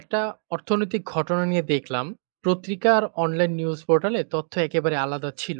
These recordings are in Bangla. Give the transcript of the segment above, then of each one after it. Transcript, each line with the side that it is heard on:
right: একটা অর্থনৈতিক ঘটনা নিয়ে দেখলাম, পত্রিকা আর অনলাইন নিউজ পোর্টালে তথ্য একেবারে আলাদা ছিল।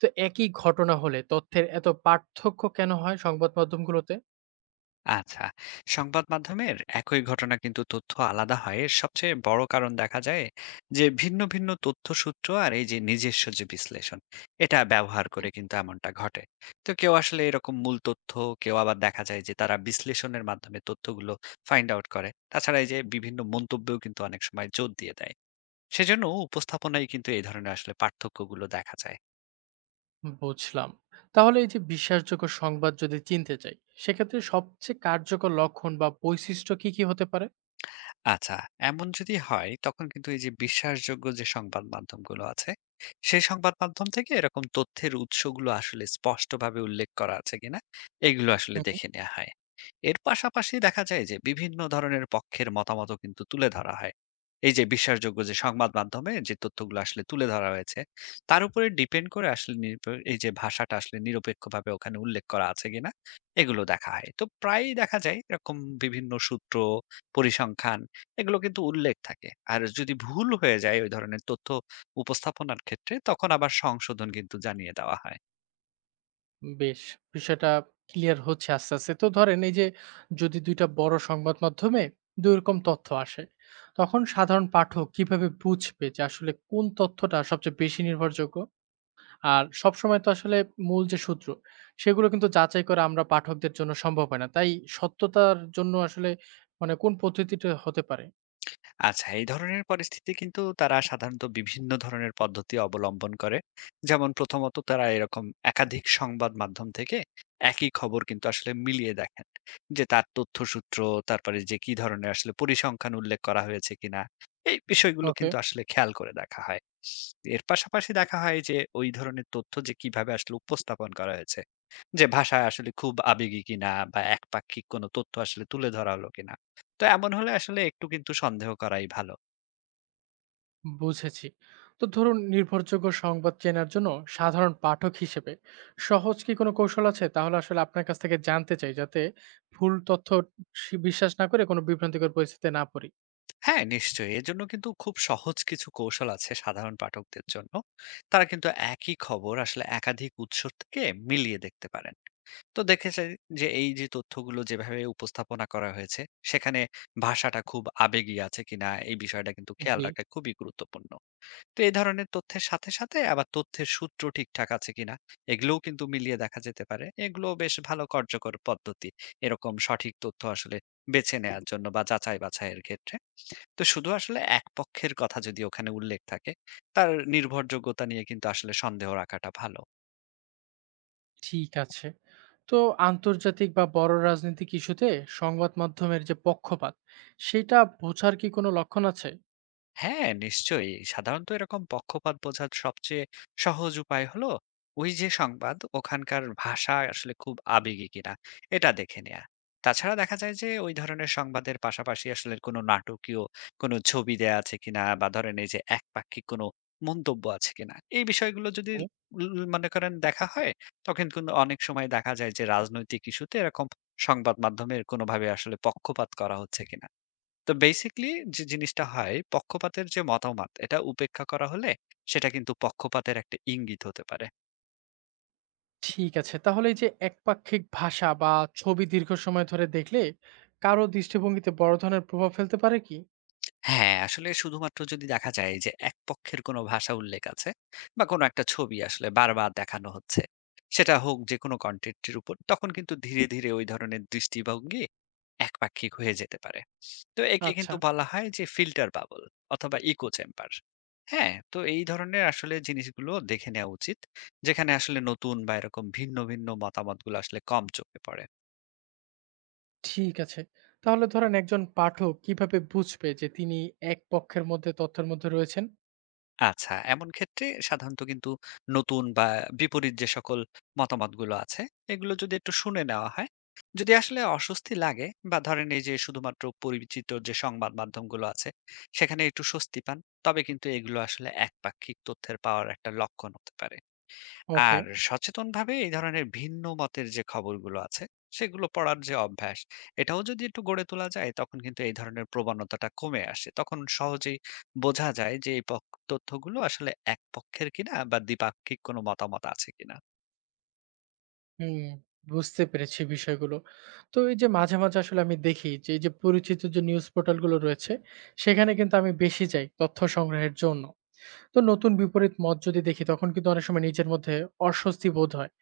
right: তো একই ঘটনা হলে তথ্যের এত পার্থক্য কেন হয় সংবাদ মাধ্যমগুলোতে?
left: আচ্ছা, সংবাদ মাধ্যমের একই ঘটনা কিন্তু তথ্য আলাদা হয়, এর সবচেয়ে বড় কারণ দেখা যায় যে ভিন্ন ভিন্ন তথ্য সূত্র আর এই যে নিজস্ব যে বিশ্লেষণ এটা ব্যবহার করে কিন্তু এমনটা ঘটে। তো কেউ আসলে এরকম মূল তথ্য, কেউ আবার দেখা যায় যে তারা বিশ্লেষণের মাধ্যমে তথ্যগুলো ফাইন্ড আউট করে। তাছাড়া এই যে বিভিন্ন মন্তব্যও কিন্তু অনেক সময় জোর দিয়ে দেয়, সেজন্য উপস্থাপনায় কিন্তু এই ধরনের আসলে পার্থক্যগুলো দেখা যায়।
right: বুঝলাম। তাহলে এই যে বিশ্বাসযোগ্য সংবাদ যদি চিনতে চাই, সেক্ষেত্রে সবচেয়ে কার্যকর লক্ষণ বা বৈশিষ্ট্য কি কি হতে পারে?
left: আচ্ছা, এমন যদি হয় তখন কিন্তু এই যে বিশ্বাসযোগ্য যে সংবাদ মাধ্যমগুলো আছে, সেই সংবাদ মাধ্যম থেকে এরকম তথ্যের উৎসগুলো আসলে স্পষ্টভাবে উল্লেখ করা আছে কিনা, এগুলো আসলে দেখে নেয়া হয়। এর পাশাপাশি দেখা যায় যে বিভিন্ন ধরনের পক্ষের মতামতও কিন্তু তুলে ধরা হয়। এই যে বিশ্বাসযোগ্য যে সংবাদ মাধ্যমে যে তথ্যগুলো আসলে তুলে ধরা হয়েছে, তার উপরে ডিপেন্ড করে আসলে এই যে ভাষাটা আসলে নিরপেক্ষভাবে ওখানে উল্লেখ করা আছে কিনা, এগুলো দেখা হয়। তো প্রায়ই দেখা যায় এরকম বিভিন্ন সূত্র, পরিসংখ্যান, এগুলো কিন্তু উল্লেখ থাকে। আর যদি ভুল হয়ে যায় ওই ধরনের তথ্য উপস্থাপনার ক্ষেত্রে, তখন আবার সংশোধন কিন্তু জানিয়ে দেওয়া হয়।
right: বেশ! বিষয়টা ক্লিয়ার হচ্ছে আস্তে, আস্তে। তো ধরেন এই যে, যদি ২ টা বড় সংবাদ মাধ্যমে ২ রকম তথ্য আসে, তখন সাধারণ পাঠক কিভাবে বুঝবে যে আসলে কোন তথ্যটা সবচেয়ে বেশি নির্ভরযোগ্য? আর সবসময় তো আসলে মূল যে সূত্র, সেগুলো কিন্তু যাচাই করা আমরা পাঠকদের জন্য সম্ভব হয় না। তাই সত্যতার জন্য আসলে মানে কোন পদ্ধতিটা হতে পারে?
left: আচ্ছা, এই ধরনের পরিস্থিতি কিন্তু তারা সাধারণত বিভিন্ন ধরনের পদ্ধতি অবলম্বন করে। যেমন প্রথমত তারা এরকম একাধিক সংবাদ মাধ্যম থেকে একই খবর কিন্তু আসলে মিলিয়ে দেখেন। যে তার তথ্যসূত্র, তারপরে যে কি ধরনের আসলে পরিসংখ্যান উল্লেখ করা হয়েছে কিনা, এই বিষয়গুলো
right: ওকে।
left: কিন্তু আসলে খেয়াল করে দেখা হয়। এর পাশাপাশি দেখা হয় যে ওই ধরনের তথ্য যে কিভাবে আসলে উপস্থাপন করা হয়েছে। যে ভাষায় আসলে খুব আবেগী কিনা বা একপাক্ষিক কোনো তথ্য আসলে তুলে ধরা হলো কিনা। তো এমন হলে আসলে একটু কিন্তু সন্দেহ করাই ভালো।
right: বুঝেছি। তো ধরুন নির্ভরযোগ্য সংবাদ চেনার জন্য সাধারণ পাঠক হিসেবে সহজ কি কোনো কৌশল আছে, তাহলে আসলে আপনার কাছ থেকে জানতে চাই, যাতে ভুল তথ্য বিশ্বাস না করে কোনো বিভ্রান্তিকর পরিস্থিতিতে না পড়ি।
left: হ্যাঁ, নিশ্চয়ই। এজন্য কিন্তু খুব সহজ কিছু কৌশল আছে সাধারণ পাঠকদের জন্য। তারা কিন্তু একই খবর আসলে একাধিক উৎস থেকে মিলিয়ে দেখতে পারেন। তো দেখেছে যে এই যে তথ্যগুলো যেভাবে উপস্থাপনা করা হয়েছে, সেখানে ভাষাটা খুব আবেগী আছে কিনা এই বিষয়টা কিন্তু খেয়াল
right: জি।
left: রাখা খুবই গুরুত্বপূর্ণ। তো এই ধরনের তথ্যের সাথে সাথে আবার তথ্যের সূত্র ঠিকঠাক আছে কিনা, এগুলোও কিন্তু মিলিয়ে দেখা যেতে পারে। এগুলো বেশ ভালো কার্যকর পদ্ধতি এরকম সঠিক তথ্য আসলে বেছে নেয়ার জন্য বা যাচাই-বাছাইয়ের ক্ষেত্রে। তো শুধু আসলে এক পক্ষের কথা যদি ওখানে উল্লেখ থাকে, তার নির্ভরযোগ্যতা নিয়ে কিন্তু আসলে সন্দেহ রাখাটা ভালো।
right: ঠিক আছে। তো আন্তর্জাতিক বা বড় রাজনৈতিক ইস্যুতে সংবাদ মাধ্যমের যে পক্ষপাত, সেটা বোঝার কি কোনো লক্ষণ আছে?
left: হ্যাঁ, নিশ্চয়ই। সাধারণত এরকম পক্ষপাত বোঝার সবচেয়ে সহজ উপায় হলো ওই যে সংবাদ ওখানকার ভাষা আসলে খুব আবেগী কিনা এটা দেখে নেয়া। তাছাড়া দেখা যায় যে ওই ধরনের সংবাদের পাশাপাশি আসলে কোনো নাটকীয় কোনো ছবি দেয়া আছে কিনা, বা ধরেন এই যে একপাক্ষিক কোনো মন্তব্য আছে কিনা, এই বিষয়গুলো যদি
right: হুম।
left: উল উল মনে করেন দেখা হয়, তখন কিন্তু অনেক সময় দেখা যায় যে রাজনৈতিক ইস্যুতে এরকম সংবাদ মাধ্যমের কোনোভাবে আসলে পক্ষপাত করা হচ্ছে কিনা। তো বেসিক্যালি যে জিনিসটা হয়, পক্ষপাতের যে মতামত এটা উপেক্ষা করা হলে সেটা কিন্তু পক্ষপাতের একটা ইঙ্গিত হতে পারে।
right: ঠিক আছে, তাহলে এই যে একপাক্ষিক ভাষা বা ছবি দীর্ঘ সময় ধরে দেখলে কারো দৃষ্টিভঙ্গিতে বড় ধরনের প্রভাব ফেলতে পারে কি?
left: হ্যাঁ, আসলে শুধুমাত্র যদি দেখা যায় যে এক পক্ষের কোনো ভাষা উল্লেখ আছে বা কোনো একটা ছবি আসলে বারবার দেখানো হচ্ছে, সেটা হোক যে কোনো কন্টেন্টের উপর, তখন কিন্তু ধীরে ধীরে ওই ধরনের দৃষ্টিভঙ্গি একপাক্ষিক হয়ে যেতে পারে। তো একে
right: আচ্ছা।
left: কিন্তু বলা হয় যে ফিল্টার বাবল অথবা ইকো চেম্বার। হ্যাঁ, তো এই ধরনের আসলে জিনিসগুলো দেখে নেওয়া উচিত, যেখানে আসলে নতুন বা এরকম ভিন্ন ভিন্ন মতামতগুলো আসলে কম চোখে পড়ে।
right: ঠিক আছে। তাহলে ধরেন একজন পাঠক কিভাবে বুঝবে যে তিনি এক পক্ষের মধ্যে তথ্যের মধ্যে রয়েছেন?
left: আচ্ছা, এমন ক্ষেত্রে সাধারণত কিন্তু নতুন বা বিপরীত যে সকল মতামতগুলো আছে, এগুলো যদি একটু শুনে নেওয়া হয়, যদি আসলে অস্বস্তি লাগে বা ধরেন এই যে শুধুমাত্র পরিচিত যে সংবাদ মাধ্যমগুলো আছে, সেখানে একটু স্বস্তি পান, তবে কিন্তু এগুলো আসলে একপাক্ষিক তথ্যের পাওয়ার একটা লক্ষণ হতে পারে।
right: ওকে।
left: আর সচেতনভাবে এই ধরনের ভিন্ন মতের যে খবরগুলো আছে সেগুলো পড়ার যে অভ্যাস, এটাও যদি একটু গড়ে তোলা যায় তখন কিন্তু এই ধরনের প্রবণতাটা কমে আসে। তখন সহজেই বোঝা যায় যে এই তথ্যগুলো আসলে এক পক্ষের কিনা বা দ্বিপাক্ষিক কোনো মতামত আছে কিনা।
right: হুম, বুঝতে পেরেছি বিষয়গুলো। তো এই যে মাঝে, মাঝে আসলে আমি দেখি যে এই যে পরিচিত যে নিউজ পোর্টালগুলো রয়েছে, সেখানে কিন্তু আমি বেশি যাই তথ্য সংগ্রহের জন্য। তো নতুন বিপরীত মত যদি দেখি তখন কিন্তু অনেক সময় নিজের মধ্যে অস্বস্তি বোধ হয়।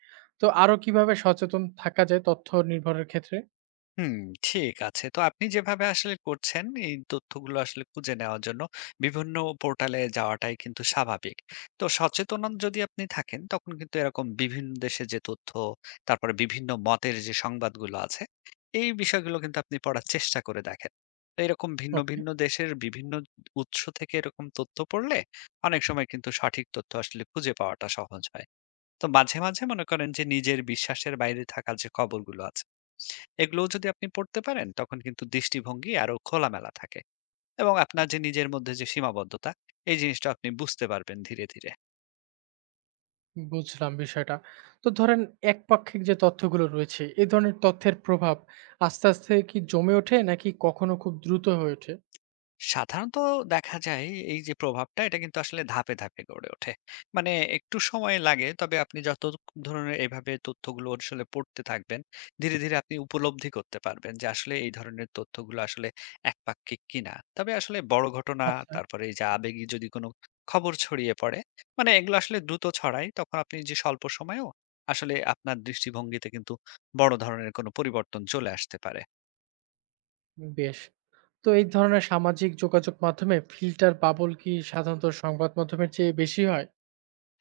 right: তো আরো কিভাবে সচেতন থাকা যায় তথ্য নির্ভরের ক্ষেত্রে?
left: হুম, ঠিক আছে। তো আপনি যেভাবে আসলে করছেন এই তথ্যগুলো আসলে খুঁজে নেওয়ার জন্য বিভিন্ন পোর্টালে যাওয়াটাই কিন্তু স্বাভাবিক। তো সচেতন যদি আপনি থাকেন তখন কিন্তু এরকম বিভিন্ন দেশে যে তথ্য, তারপরে বিভিন্ন মতের যে সংবাদগুলো আছে, এই বিষয়গুলো কিন্তু আপনি পড়ার চেষ্টা করে দেখেন। তো এরকম ভিন্ন
right: ওকে।
left: ভিন্ন দেশের বিভিন্ন উৎস থেকে এরকম তথ্য পড়লে অনেক সময় কিন্তু সঠিক তথ্য আসলে খুঁজে পাওয়াটা সহজ হয়। তো মাঝে মাঝে মনে করেন যে নিজের বিশ্বাসের বাইরে থাকা যে খবরগুলো আছে, এগুলোও যদি আপনি পড়তে পারেন তখন কিন্তু দৃষ্টিভঙ্গি আরো খোলামেলা থাকে এবং আপনার যে নিজের মধ্যে যে সীমাবদ্ধতা, এই জিনিসটা আপনি বুঝতে পারবেন ধীরে ধীরে।
right: বুঝলাম বিষয়টা। তো ধরেন একপাক্ষিক যে তথ্যগুলো রয়েছে, এ ধরনের তথ্যের প্রভাব আস্তে, আস্তে কি জমে ওঠে নাকি কখনো খুব দ্রুত হয়ে ওঠে?
left: সাধারণত দেখা যায়, এই যে প্রভাবটা এটা কিন্তু আসলে ধাপে ধাপে গড়ে ওঠে, মানে একটু সময় লাগে। তবে আপনি যত ধরনের এভাবে তথ্যগুলো আসলে পড়তে থাকবেন, ধীরে ধীরে আপনি উপলব্ধি করতে পারবেন যে আসলে এই ধরনের তথ্যগুলো আসলে একপাক্ষিক কিনা। তবে আসলে বড় ঘটনা,
right: আচ্ছা।
left: তারপরে এই যে আবেগী যদি কোনো খবর ছড়িয়ে পড়ে, মানে এগুলো আসলে দ্রুত ছড়ায়, তখন আপনি যে স্বল্প সময়েও আসলে আপনার দৃষ্টিভঙ্গিতে কিন্তু বড় ধরনের কোনো পরিবর্তন চলে আসতে পারে।
right: বেশ। তো এই ধরনের সামাজিক যোগাযোগ মাধ্যমে ফিল্টার বাবল কি সাধারণত সংবাদ মাধ্যমের চেয়ে বেশি হয়?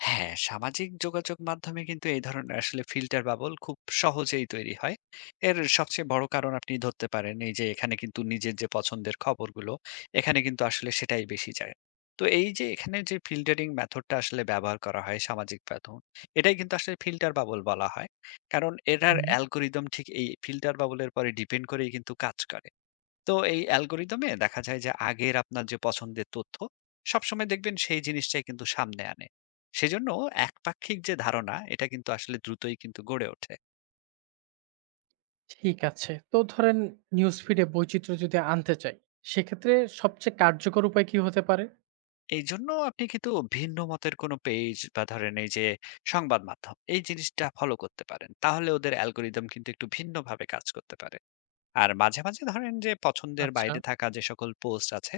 left: হ্যাঁ, সামাজিক যোগাযোগ মাধ্যমে কিন্তু এই ধরনের আসলে ফিল্টার বাবল খুব সহজেই তৈরি হয়। এর সবচেয়ে বড় কারণ আপনি ধরতে পারেন, এই যে এখানে কিন্তু নিজের যে পছন্দের খবরগুলো, এখানে কিন্তু আসলে সেটাই বেশি যায়। তো এই যে এখানে যে ফিল্টারিং মেথডটা আসলে ব্যবহার করা হয় সামাজিক মাধ্যম, এটাই কিন্তু আসলে ফিল্টার বাবল বলা হয়। কারণ এটার
right: হুম।
left: অ্যালগরিদম ঠিক এই ফিল্টার বাবল এর পরে ডিপেন্ড করেই কিন্তু কাজ করে। তো এই অ্যালগরিদমে দেখা যায় যে আগের আপনার যে পছন্দের তথ্য, সবসময় দেখবেন সেই জিনিসটাই কিন্তু সামনে আনে। সেজন্য একপাক্ষিক যে ধারণা এটা কিন্তু আসলে দ্রুতই কিন্তু গড়ে ওঠে।
right: ঠিক আছে। তো ধরেন নিউজ ফিডে বৈচিত্র্য যদি আনতে চাই, সেক্ষেত্রে সবচেয়ে কার্যকর উপায় কি হতে পারে?
left: এই জন্য আপনি কিন্তু ভিন্ন মতের কোনো পেজ বা ধরেন এই যে সংবাদ মাধ্যম এই জিনিসটা ফলো করতে পারেন, তাহলে ওদের অ্যালগরিদম কিন্তু একটু ভিন্নভাবে কাজ করতে পারে। আর মাঝে মাঝে ধরেন যে পছন্দের
right: আচ্ছা।
left: বাইরে থাকা যে সকল পোস্ট আছে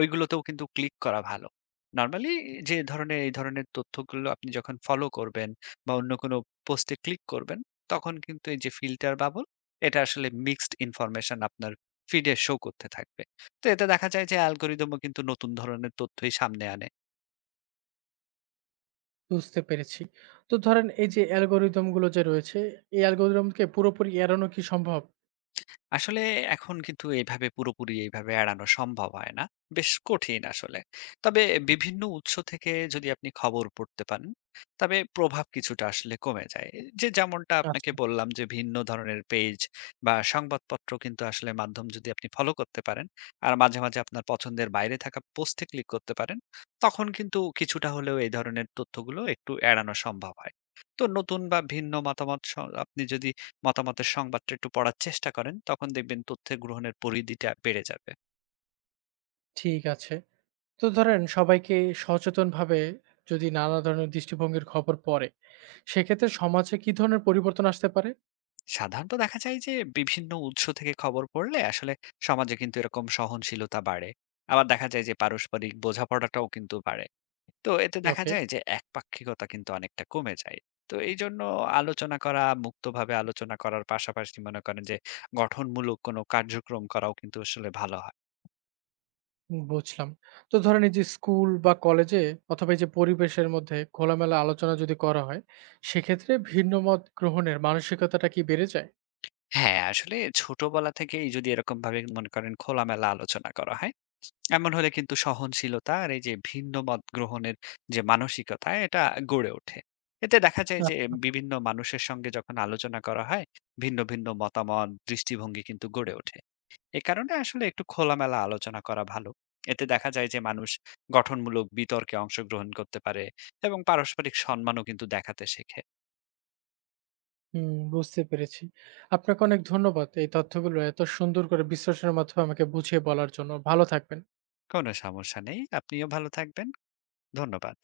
left: ওইগুলোতেও কিন্তু ক্লিক করা ভালো। নরমালি যে ধরনের এই ধরনের তথ্যগুলো আপনি যখন ফলো করবেন বা অন্য কোনো পোস্টে ক্লিক করবেন, তখন কিন্তু এই যে ফিল্টার বাবল, এটা আসলে মিক্সড ইনফরমেশন আপনার ফিডে শো করতে থাকবে। তো এতে দেখা যায় যে অ্যালগরিদমও কিন্তু নতুন ধরনের তথ্যই সামনে আনে।
right: বুঝতে পেরেছি। তো ধরেন এই যে অ্যালগরিদম গুলো যে রয়েছে, এই অ্যালগরিদমকে পুরোপুরি এড়ানো কি সম্ভব?
left: আসলে এখন কিন্তু এভাবে পুরোপুরি এইভাবে এড়ানো সম্ভব হয় না। বেশ কঠিন আসলে। তবে বিভিন্ন উৎস থেকে যদি আপনি খবর পড়তে পারেন, তবে প্রভাব কিছুটা আসলে কমে যায়। যে যেমনটা
right: আচ্ছা,
left: আপনাকে বললাম, যে ভিন্ন ধরনের পেজ বা সংবাদপত্র কিন্তু আসলে মাধ্যম যদি আপনি ফলো করতে পারেন, আর মাঝে মাঝে আপনার পছন্দের বাইরে থাকা পোস্টে ক্লিক করতে পারেন, তখন কিন্তু কিছুটা হলেও এই ধরনের তথ্যগুলো একটু এড়ানো সম্ভব হয়। তো নতুন বা ভিন্ন মতামত স আপনি যদি মতামতের সংবাদটা একটু পড়ার চেষ্টা করেন তখন দেখবেন তথ্যের গ্রহণের পরিধিটা বেড়ে যাবে।
right: ঠিক আছে। তো ধরেন সবাইকে সচেতনভাবে যদি নানা ধরনের দৃষ্টিভঙ্গির খবর পড়ে, সেক্ষেত্রে সমাজে কি ধরনের পরিবর্তন আসতে পারে?
left: সাধারণত দেখা যায় যে বিভিন্ন উৎস থেকে খবর পড়লে আসলে সমাজে কিন্তু এরকম সহনশীলতা বাড়ে। আবার দেখা যায় যে পারস্পরিক বোঝাপড়াটাও কিন্তু বাড়ে। তো এতে দেখা
right: ওকে।
left: যায় যে একপাক্ষিকতা কিন্তু অনেকটা কমে যায়। তো এই জন্য আলোচনা করা, মুক্তভাবে আলোচনা করার পাশাপাশি মনে করেন যে গঠনমূলক কোনো কার্যক্রম করাও কিন্তু আসলে ভালো হয়।
right: বুঝলাম। তো ধরেন এই যে স্কুল বা কলেজে অথবা এই যে পরিবেশের মধ্যে খোলামেলা আলোচনা যদি করা হয়, সেক্ষেত্রে ভিন্ন মত গ্রহণের মানসিকতাটা কি বেড়ে যায়?
left: হ্যাঁ, আসলে ছোটবেলা থেকেই যদি এরকম ভাবে মনে করেন খোলামেলা আলোচনা করা হয়, এমন হলে কিন্তু সহনশীলতা আর এই যে ভিন্ন মত গ্রহণের যে মানসিকতা, এটা গড়ে ওঠে। এতে দেখা যায় যে
right: আচ্ছা।
left: বিভিন্ন মানুষের সঙ্গে যখন আলোচনা করা হয় ভিন্ন ভিন্ন মতামত দৃষ্টিভঙ্গি কিন্তু গড়ে ওঠে। এ কারণে আসলে একটু খোলামেলা আলোচনা করা ভালো। এতে দেখা যায় যে মানুষ গঠনমূলক বিতর্কে অংশগ্রহণ করতে পারে এবং পারস্পরিক সম্মানও কিন্তু দেখাতে শেখে।
right: হুম, বুঝতে পেরেছি। আপনাকে অনেক ধন্যবাদ এই তথ্যগুলো এত সুন্দর করে বিশ্লেষণের মাধ্যমে আমাকে বুঝিয়ে বলার জন্য। ভালো থাকবেন।
left: কোনো সমস্যা নেই, আপনিও ভালো থাকবেন। ধন্যবাদ।